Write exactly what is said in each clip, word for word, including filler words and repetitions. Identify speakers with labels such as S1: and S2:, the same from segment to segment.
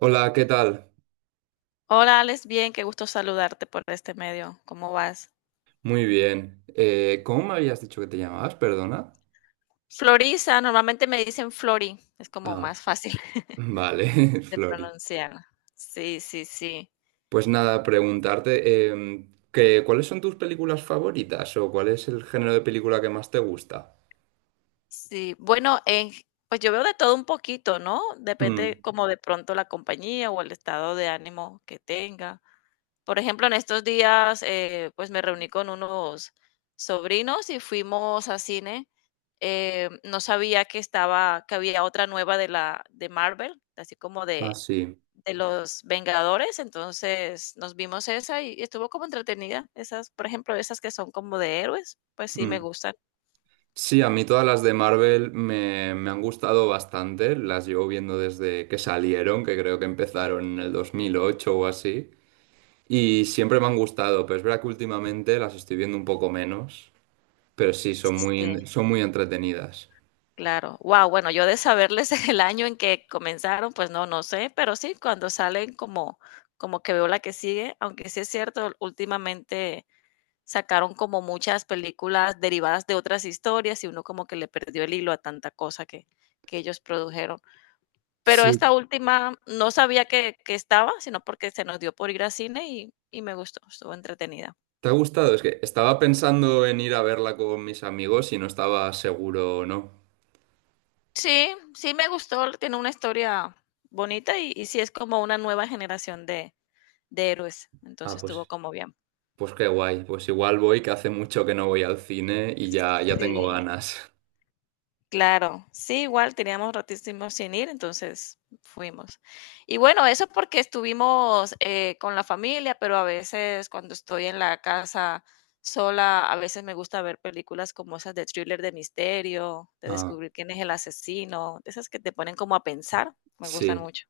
S1: Hola, ¿qué tal?
S2: Hola, Alex, bien, qué gusto saludarte por este medio. ¿Cómo vas?
S1: Muy bien. Eh, ¿cómo me habías dicho que te llamabas? Perdona.
S2: Florisa, normalmente me dicen Flori, es como
S1: Ah,
S2: más fácil
S1: vale,
S2: de
S1: Flori.
S2: pronunciar. Sí, sí, sí.
S1: Pues nada, preguntarte em, que, ¿cuáles son tus películas favoritas o cuál es el género de película que más te gusta?
S2: Sí, bueno, en- pues yo veo de todo un poquito, ¿no?
S1: Mm.
S2: Depende como de pronto la compañía o el estado de ánimo que tenga. Por ejemplo, en estos días, eh, pues me reuní con unos sobrinos y fuimos a cine. Eh, no sabía que estaba, que había otra nueva de la de Marvel, así como
S1: Ah,
S2: de
S1: sí.
S2: de los Vengadores, entonces nos vimos esa y estuvo como entretenida. Esas, por ejemplo, esas que son como de héroes, pues sí me
S1: Mm.
S2: gustan.
S1: Sí, a mí todas las de Marvel me, me han gustado bastante. Las llevo viendo desde que salieron, que creo que empezaron en el dos mil ocho o así. Y siempre me han gustado, pero es verdad que últimamente las estoy viendo un poco menos. Pero sí, son
S2: Sí,
S1: muy, son muy entretenidas.
S2: claro. Wow, bueno, yo de saberles el año en que comenzaron, pues no, no sé, pero sí, cuando salen como, como que veo la que sigue, aunque sí es cierto, últimamente sacaron como muchas películas derivadas de otras historias y uno como que le perdió el hilo a tanta cosa que, que ellos produjeron. Pero
S1: Sí.
S2: esta última no sabía que que estaba, sino porque se nos dio por ir al cine y y me gustó, estuvo entretenida.
S1: ¿Te ha gustado? Es que estaba pensando en ir a verla con mis amigos y no estaba seguro o no.
S2: Sí, sí me gustó, tiene una historia bonita y y sí es como una nueva generación de de héroes, entonces
S1: Ah,
S2: estuvo
S1: pues,
S2: como bien.
S1: pues qué guay. Pues igual voy, que hace mucho que no voy al cine y ya, ya tengo
S2: Sí.
S1: ganas.
S2: Claro, sí, igual teníamos ratísimo sin ir, entonces fuimos. Y bueno, eso porque estuvimos eh, con la familia, pero a veces cuando estoy en la casa sola, a veces me gusta ver películas como esas de thriller de misterio, de
S1: Ah,
S2: descubrir quién es el asesino, de esas que te ponen como a pensar, me gustan
S1: sí.
S2: mucho.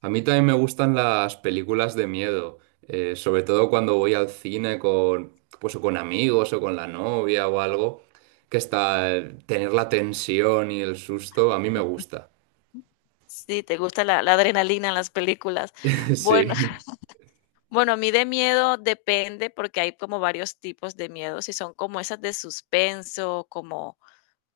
S1: A mí también me gustan las películas de miedo, eh, sobre todo cuando voy al cine con, pues, o con amigos o con la novia o algo, que está eh, tener la tensión y el susto, a mí me gusta.
S2: Sí, te gusta la, la adrenalina en las películas. Bueno,
S1: Sí.
S2: bueno, a mí de miedo depende porque hay como varios tipos de miedo, si son como esas de suspenso, como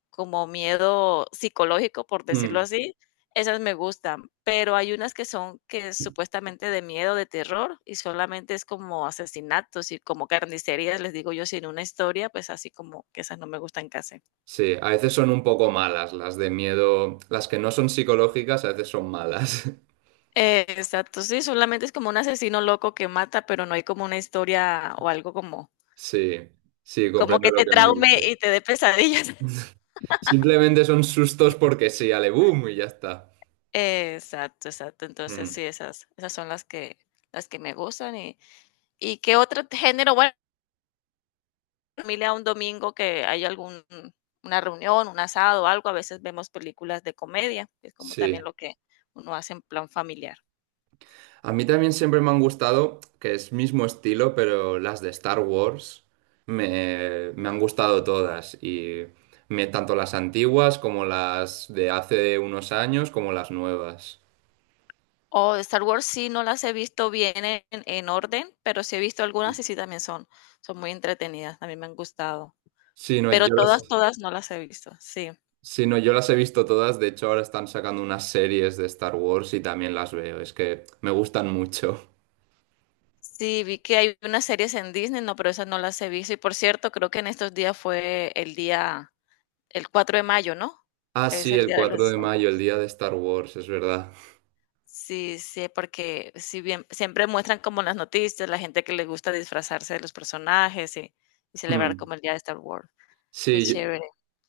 S2: como miedo psicológico, por decirlo
S1: Mm.
S2: así, esas me gustan, pero hay unas que son que es supuestamente de miedo, de terror, y solamente es como asesinatos y como carnicerías, les digo yo, sin una historia, pues así como que esas no me gustan casi.
S1: Sí, a veces son un poco malas las de miedo. Las que no son psicológicas a veces son malas.
S2: Eh, exacto, sí, solamente es como un asesino loco que mata, pero no hay como una historia o algo como
S1: Sí, sí,
S2: como
S1: comprendo
S2: que
S1: lo
S2: te
S1: que me
S2: traume
S1: dices.
S2: y te dé pesadillas.
S1: Simplemente son sustos porque sí, ale boom y ya está.
S2: Exacto, exacto. Entonces
S1: Mm,
S2: sí, esas esas son las que las que me gustan y ¿y qué otro género? Bueno familia un domingo que hay algún una reunión, un asado, algo, a veces vemos películas de comedia, es como
S1: sí.
S2: también lo que uno hace en plan familiar.
S1: A mí también siempre me han gustado, que es mismo estilo, pero las de Star Wars me, me han gustado todas. Y me, tanto las antiguas como las de hace unos años, como las nuevas.
S2: O de Star Wars sí no las he visto bien en, en orden, pero sí he visto algunas y sí también son, son muy entretenidas, también me han gustado.
S1: Sí, no,
S2: Pero
S1: yo las...
S2: todas, todas no las he visto, sí.
S1: Sí, no, yo las he visto todas. De hecho, ahora están sacando unas series de Star Wars y también las veo. Es que me gustan mucho.
S2: Sí, vi que hay unas series en Disney, no, pero esas no las he visto. Y por cierto, creo que en estos días fue el día. El cuatro de mayo, ¿no?
S1: Ah,
S2: Que es
S1: sí,
S2: el
S1: el
S2: día de los
S1: cuatro de
S2: Star Wars,
S1: mayo, el
S2: sí.
S1: día de Star Wars, es verdad.
S2: Sí, sí, porque si bien siempre muestran como en las noticias, la gente que le gusta disfrazarse de los personajes y y celebrar
S1: Hmm.
S2: como el día de Star Wars. Qué
S1: Sí,
S2: chévere,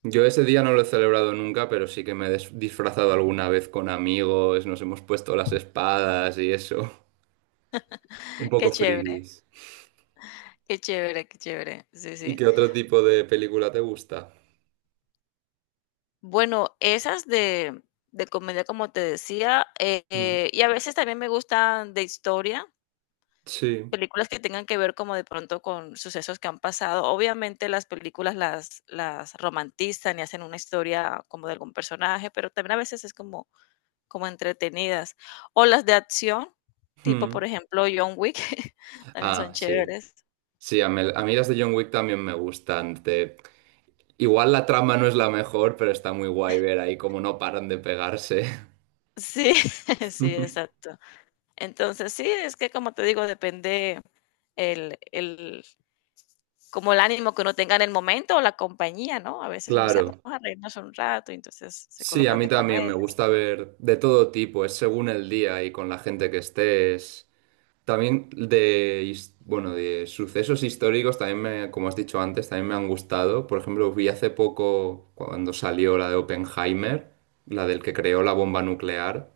S1: yo, yo ese día no lo he celebrado nunca, pero sí que me he des- disfrazado alguna vez con amigos, nos hemos puesto las espadas y eso. Un
S2: qué
S1: poco
S2: chévere,
S1: frikis.
S2: qué chévere, qué chévere. Sí,
S1: ¿Y
S2: sí.
S1: qué otro tipo de película te gusta?
S2: Bueno, esas de de comedia, como te decía, eh,
S1: Mm.
S2: eh, y a veces también me gustan de historia.
S1: Sí.
S2: Películas que tengan que ver como de pronto con sucesos que han pasado. Obviamente las películas las las romantizan y hacen una historia como de algún personaje, pero también a veces es como como entretenidas. O las de acción, tipo, por
S1: Mm.
S2: ejemplo, John Wick, también son
S1: Ah, sí.
S2: chéveres.
S1: Sí, a mí, a mí las de John Wick también me gustan. Te Igual la trama no es la mejor, pero está muy guay ver ahí cómo no paran de pegarse.
S2: Sí, sí, exacto. Entonces, sí, es que como te digo, depende el el como el ánimo que uno tenga en el momento o la compañía, ¿no? A veces uno dice: "Vamos
S1: Claro.
S2: a reírnos un rato", y entonces se
S1: Sí, a
S2: colocan
S1: mí
S2: de
S1: también me
S2: comedias.
S1: gusta ver de todo tipo, es según el día y con la gente que estés. También de, his- bueno, de sucesos históricos también me, como has dicho antes, también me han gustado. Por ejemplo, vi hace poco cuando salió la de Oppenheimer, la del que creó la bomba nuclear,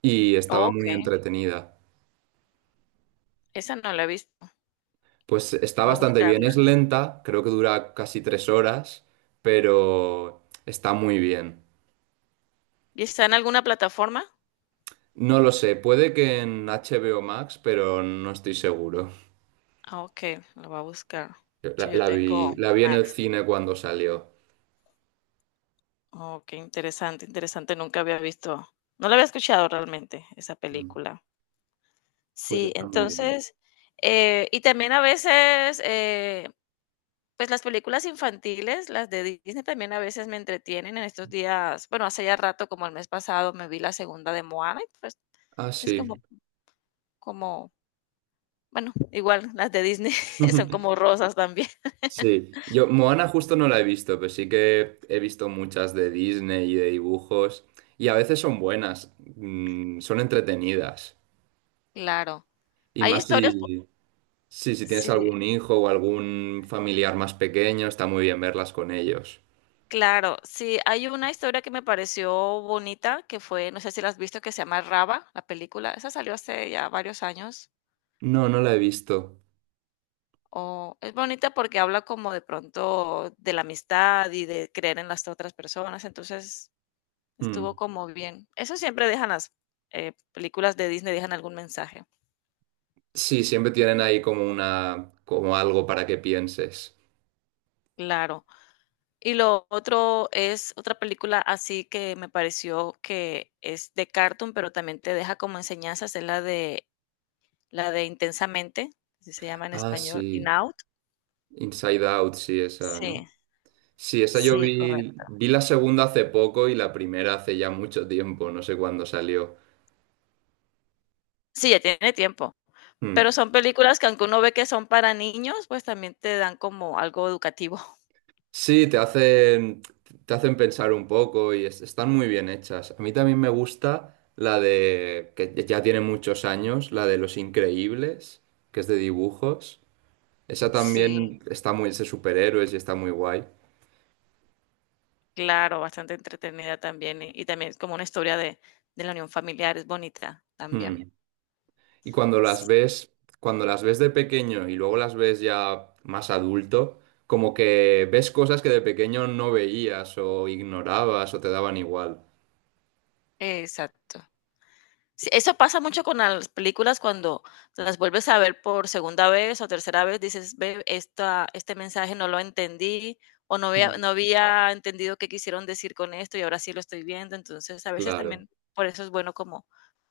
S1: y estaba muy
S2: Okey.
S1: entretenida.
S2: Esa no la he visto,
S1: Pues está
S2: voy a
S1: bastante bien,
S2: buscarla.
S1: es lenta, creo que dura casi tres horas, pero está muy bien.
S2: ¿Y está en alguna plataforma?
S1: No lo sé, puede que en H B O Max, pero no estoy seguro.
S2: Ah, okey, la voy a buscar.
S1: La,
S2: Sí, yo
S1: la vi,
S2: tengo
S1: la vi en el
S2: Max.
S1: cine cuando salió.
S2: Oh, qué interesante, interesante, nunca había visto, no la había escuchado realmente, esa
S1: Mm.
S2: película.
S1: Pues
S2: Sí,
S1: está muy bien.
S2: entonces, eh, y también a veces, eh, pues, las películas infantiles, las de Disney también a veces me entretienen. En estos días, bueno, hace ya rato, como el mes pasado, me vi la segunda de Moana y, pues,
S1: Ah,
S2: es
S1: sí.
S2: como como, bueno, igual las de Disney son como rosas también.
S1: Sí. Yo, Moana justo no la he visto, pero sí que he visto muchas de Disney y de dibujos. Y a veces son buenas, mm, son entretenidas.
S2: Claro.
S1: Y
S2: Hay
S1: más
S2: historias po
S1: si, sí, si tienes
S2: sí,
S1: algún hijo o algún familiar más pequeño, está muy bien verlas con ellos.
S2: claro. Sí, hay una historia que me pareció bonita, que fue, no sé si la has visto, que se llama Raba, la película. Esa salió hace ya varios años.
S1: No, no la he visto.
S2: O es bonita porque habla como de pronto de la amistad y de creer en las otras personas, entonces
S1: Mm.
S2: estuvo como bien. Eso siempre dejan las, eh, películas de Disney, dejan algún mensaje.
S1: Sí, siempre tienen ahí como una, como algo para que pienses.
S2: Claro. Y lo otro es otra película así que me pareció que es de cartoon, pero también te deja como enseñanzas, es la de la de Intensamente, así se llama en
S1: Ah,
S2: español, In
S1: sí.
S2: Out.
S1: Inside Out, sí, esa, ¿no?
S2: Sí,
S1: Sí, esa yo
S2: sí,
S1: vi,
S2: correcto.
S1: vi la segunda hace poco y la primera hace ya mucho tiempo, no sé cuándo salió.
S2: Sí, ya tiene tiempo, pero
S1: Mm.
S2: son películas que aunque uno ve que son para niños, pues también te dan como algo educativo.
S1: Sí, te hacen, te hacen pensar un poco y es- están muy bien hechas. A mí también me gusta la de, que ya tiene muchos años, la de Los Increíbles, que es de dibujos. Esa
S2: Sí,
S1: también está muy, es de superhéroes y está muy guay.
S2: claro, bastante entretenida también, y y también es como una historia de de la unión familiar, es bonita también.
S1: Hmm. Y cuando las
S2: Sí,
S1: ves, cuando las ves de pequeño y luego las ves ya más adulto, como que ves cosas que de pequeño no veías o ignorabas o te daban igual.
S2: exacto. Sí, eso pasa mucho con las películas cuando las vuelves a ver por segunda vez o tercera vez, dices, ve, esta, este mensaje no lo entendí o no había,
S1: Mm.
S2: no había entendido qué quisieron decir con esto y ahora sí lo estoy viendo. Entonces, a veces
S1: Claro.
S2: también por eso es bueno como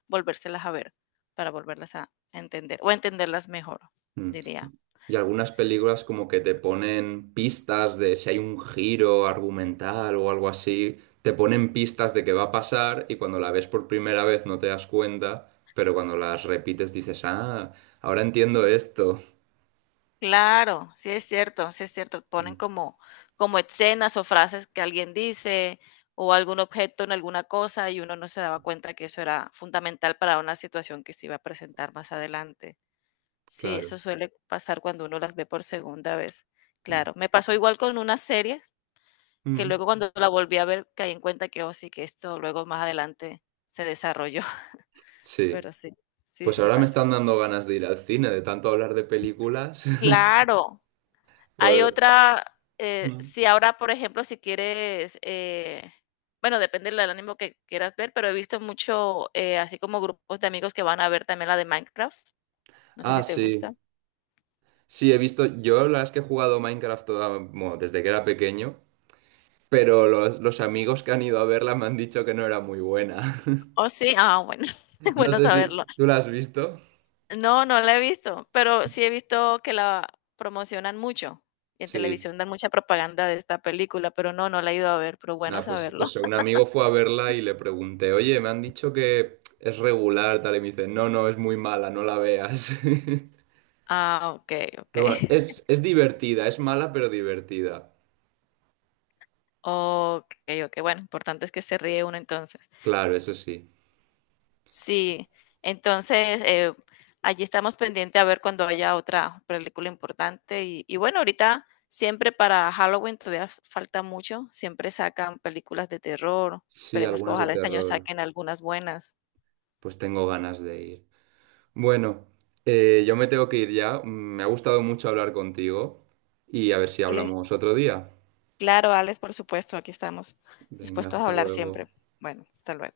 S2: volvérselas a ver para volverlas a entender o entenderlas mejor,
S1: Hmm.
S2: diría.
S1: Y algunas películas como que te ponen pistas de si hay un giro argumental o algo así, te ponen pistas de qué va a pasar y cuando la ves por primera vez no te das cuenta, pero cuando las repites dices, ah, ahora entiendo esto.
S2: Claro, sí es cierto, sí es cierto. Ponen
S1: Mm.
S2: como, como escenas o frases que alguien dice o algún objeto en alguna cosa y uno no se daba cuenta que eso era fundamental para una situación que se iba a presentar más adelante. Sí,
S1: Claro.
S2: eso suele pasar cuando uno las ve por segunda vez.
S1: Mm.
S2: Claro, me pasó igual con unas series que
S1: Mm,
S2: luego cuando la volví a ver caí en cuenta que, oh, sí, que esto luego más adelante se desarrolló,
S1: sí.
S2: pero sí, sí,
S1: Pues
S2: sí
S1: ahora me
S2: pasa.
S1: están dando ganas de ir al cine, de tanto hablar de películas.
S2: Claro, hay
S1: Pues,
S2: otra, eh,
S1: mm,
S2: si ahora, por ejemplo, si quieres, eh, bueno, depende del ánimo que quieras ver, pero he visto mucho, eh, así como grupos de amigos que van a ver también la de Minecraft. No sé
S1: ah,
S2: si te
S1: sí.
S2: gusta.
S1: Sí, he visto, yo la verdad es que he jugado Minecraft toda- bueno, desde que era pequeño, pero los, los amigos que han ido a verla me han dicho que no era muy buena.
S2: Oh, sí, ah, bueno,
S1: No
S2: bueno
S1: sé si
S2: saberlo.
S1: tú la has visto.
S2: No, no la he visto, pero sí he visto que la promocionan mucho. Y en
S1: Sí,
S2: televisión dan mucha propaganda de esta película, pero no, no la he ido a ver, pero bueno
S1: nada, pues
S2: saberlo.
S1: eso, un amigo fue a verla y le pregunté, oye, me han dicho que es regular, tal, y me dice, no, no, es muy mala, no la veas.
S2: Ah, ok, ok.
S1: Pero bueno, es, es divertida, es mala pero divertida.
S2: Okey, okey. Bueno, importante es que se ríe uno entonces.
S1: Claro, eso sí.
S2: Sí, entonces, eh, allí estamos pendiente a ver cuando haya otra película importante y y bueno, ahorita siempre para Halloween todavía f- falta mucho, siempre sacan películas de terror.
S1: Sí,
S2: Esperemos que
S1: algunas de
S2: ojalá este año
S1: terror,
S2: saquen algunas buenas.
S1: pues tengo ganas de ir. Bueno, eh, yo me tengo que ir ya. Me ha gustado mucho hablar contigo y a ver si
S2: Lis
S1: hablamos otro día.
S2: claro, Alex, por supuesto, aquí estamos
S1: Venga,
S2: dispuestos a
S1: hasta
S2: hablar siempre.
S1: luego.
S2: Bueno, hasta luego.